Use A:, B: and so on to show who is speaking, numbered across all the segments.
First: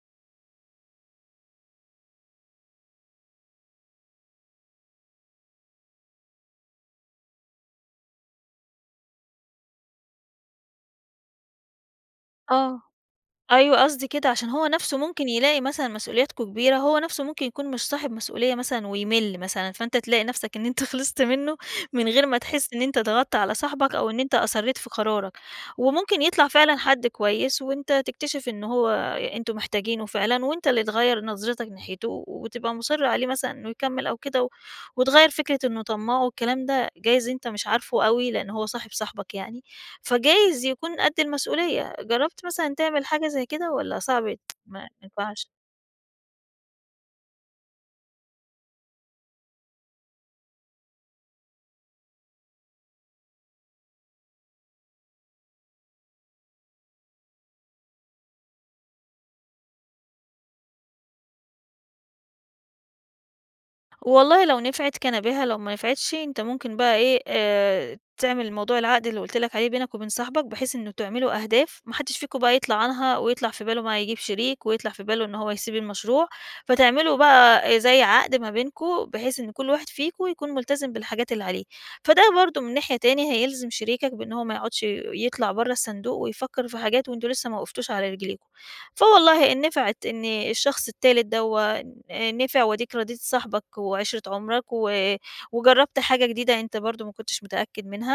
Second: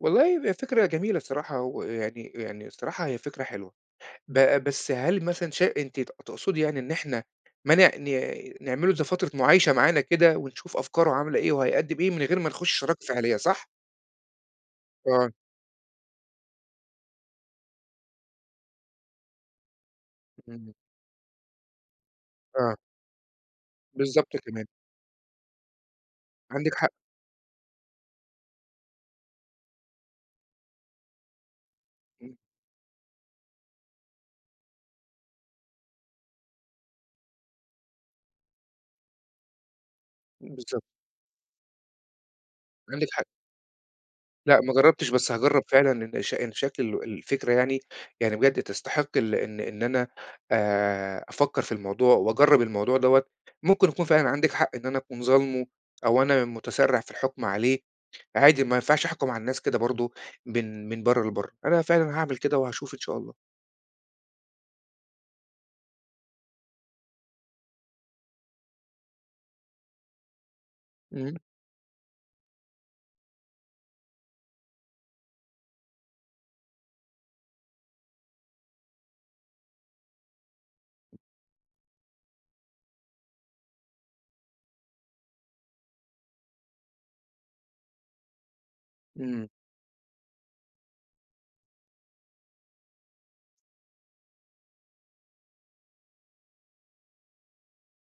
A: والله هي ب فكرة جميلة الصراحة، و يعني يعني الصراحة هي فكرة حلوة، ب بس هل مثلًا شا أنتِ ت تُقصدي يعني إن إحنا ما نع ن نعمِل له، زي فترة مُعايشة معانا كده ونشوف أفكاره عاملة إيه، وهيقدّم إيه من غير ما نخُش
B: آه،
A: شراكة فعلية، صح؟
B: أيوه قصدي كده، عشان هو نفسه ممكن
A: آه.
B: يلاقي مثلًا مسؤولياتكم كبيرة هو نفسه ممكن يكون مش صاحب مسؤولية مثلًا ويمِلّ مثلًا، فأنت تلاقي نفسك إن
A: امم.
B: أنت خلصت منه من غير ما تحس
A: آه.
B: إن أنت ضغطت على صاحبك أو إن أنت
A: بالضبط تمام.
B: أصريت في قرارك، وممكن يطلع
A: عندِك
B: فعلًا
A: حق.
B: حَدّ كويس، وأنت تكتشف إنه هو أ أنتم محتاجِينه فعلًا، وأنت اللي تغيّر نَظرِِتَك ناحيته و
A: امم.
B: و تبقى مُصِرّ عليه مثلًا إنه يكمّل أو كده و وتغيّر فكرة إنه طماع والكلام ده، جايز أنت مش عارفه أوي لأن هو صاحب صاحِبك يعني،
A: إمم،
B: فجايز
A: بالضبط.
B: يكون قد المسؤولية، جرّبت مثلًا تعمل
A: عندِك حق.
B: حاجة زي كده؟ والّا صَعب
A: لأ، ما
B: ما
A: جَرّبتش بس
B: ينفعش؟
A: هاجرّب فعلًا لإن ش إن شكل ال الفكرة يعني يعني بجد تستحق ال إن إن أنا آآ أفَكّر في الموضوع وأجرّب الموضوع دوّة، مُمكن يكون فعلًا عندِك حق إن أنا أكون ظالمُه أو أنا مُتسرّع في الحُكم عليه، عادي ما ينفعش أحكم على الناس كده برضه من من برّه لبرّه. أنا فعلًا هاعمل كده وهاشوف إن شاء الله.
B: والله لو نفعِت كان بها، لو ما نفعِتش أنت مُمكن بقى إيه آآ تعمل موضوع العقد اللي قُلت لَك عليه بينك وبين صاحِبك، بحيث إنه
A: امم
B: تعملوا أهداف ما حدّش فيكم بقى يطلع عنها ويطلع في باله بقى، يجيب شريك، ويطلع في باله إن هو يسيب المشروع، فتعمِلوا بقى أ زي عقد ما بينكم بحيث، إن كل واحد فيكم يكون ملتزم بالحاجات اللي عليه، فَده برضه من ناحية تاني، هيلزم شريكَك بأن هو ما يقعدّش يطلع برّه الصندوق ويفَكّر في حاجات، وأنتم لسه ما وقفتوش على رجلِيكم،
A: امم.
B: فوالله إن نفعِت إن الشخص التالت دوّة ن نفع، وأدِيِك راضيت صاحِبك وعِشرة عُمرَك و وجرّبت حاجة جديدة، أنت برضه ما كنتش متأكد منها،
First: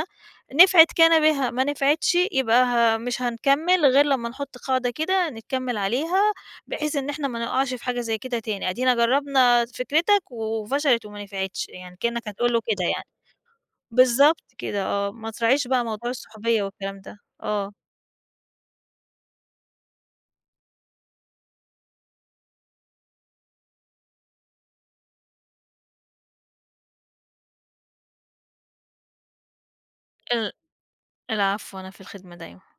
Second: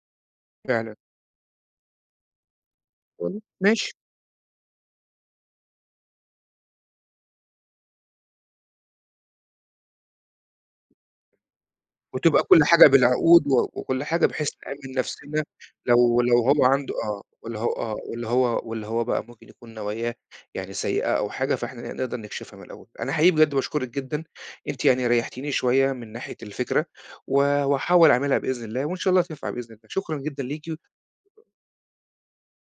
B: نفعِت
A: فعلًا.
B: كان بها ما نفعِتش يبقى ه مش
A: والل
B: هنكَمُّل،
A: ماشي.
B: غير لمّا نحُطّ قاعدة كده نكَمّل عليها بحيث إن إحنا، ما نُقعش في حاجة زي كده تاني، أدِينا جرّبنا فِكرتَك وفشلِت وما نفعتش يعني، كأنّك
A: وتبقى
B: هتقول له
A: كل
B: كده
A: حاجة
B: يعني
A: بالعقود و وكل حاجة،
B: بالضبط
A: بحيث
B: كده
A: نأمّن
B: آه، ما
A: نفسِنا
B: تراعيش بقى، موضوع
A: لو لو
B: الصحوبية
A: هو عندُه
B: والكلام ده.
A: آه والّا ه
B: آه.
A: آه والّا هو والّا هو بقى مُمكن يكون، نواياه يعني سيئة أو حاجة، فإحنا ن نقدر نكشفها من الأول، أنا حقيقي بجد باشكرِك جدًا، أنتِ يعني ريحتيني شوية، من ناحية الفكرة و وهاحاول أعملها بإذن الله وإن شاء الله، تنفع بإذن الله. شكرًا جدًا
B: ال
A: ليكِ و
B: العفو أنا في الخدمة، دايمًا.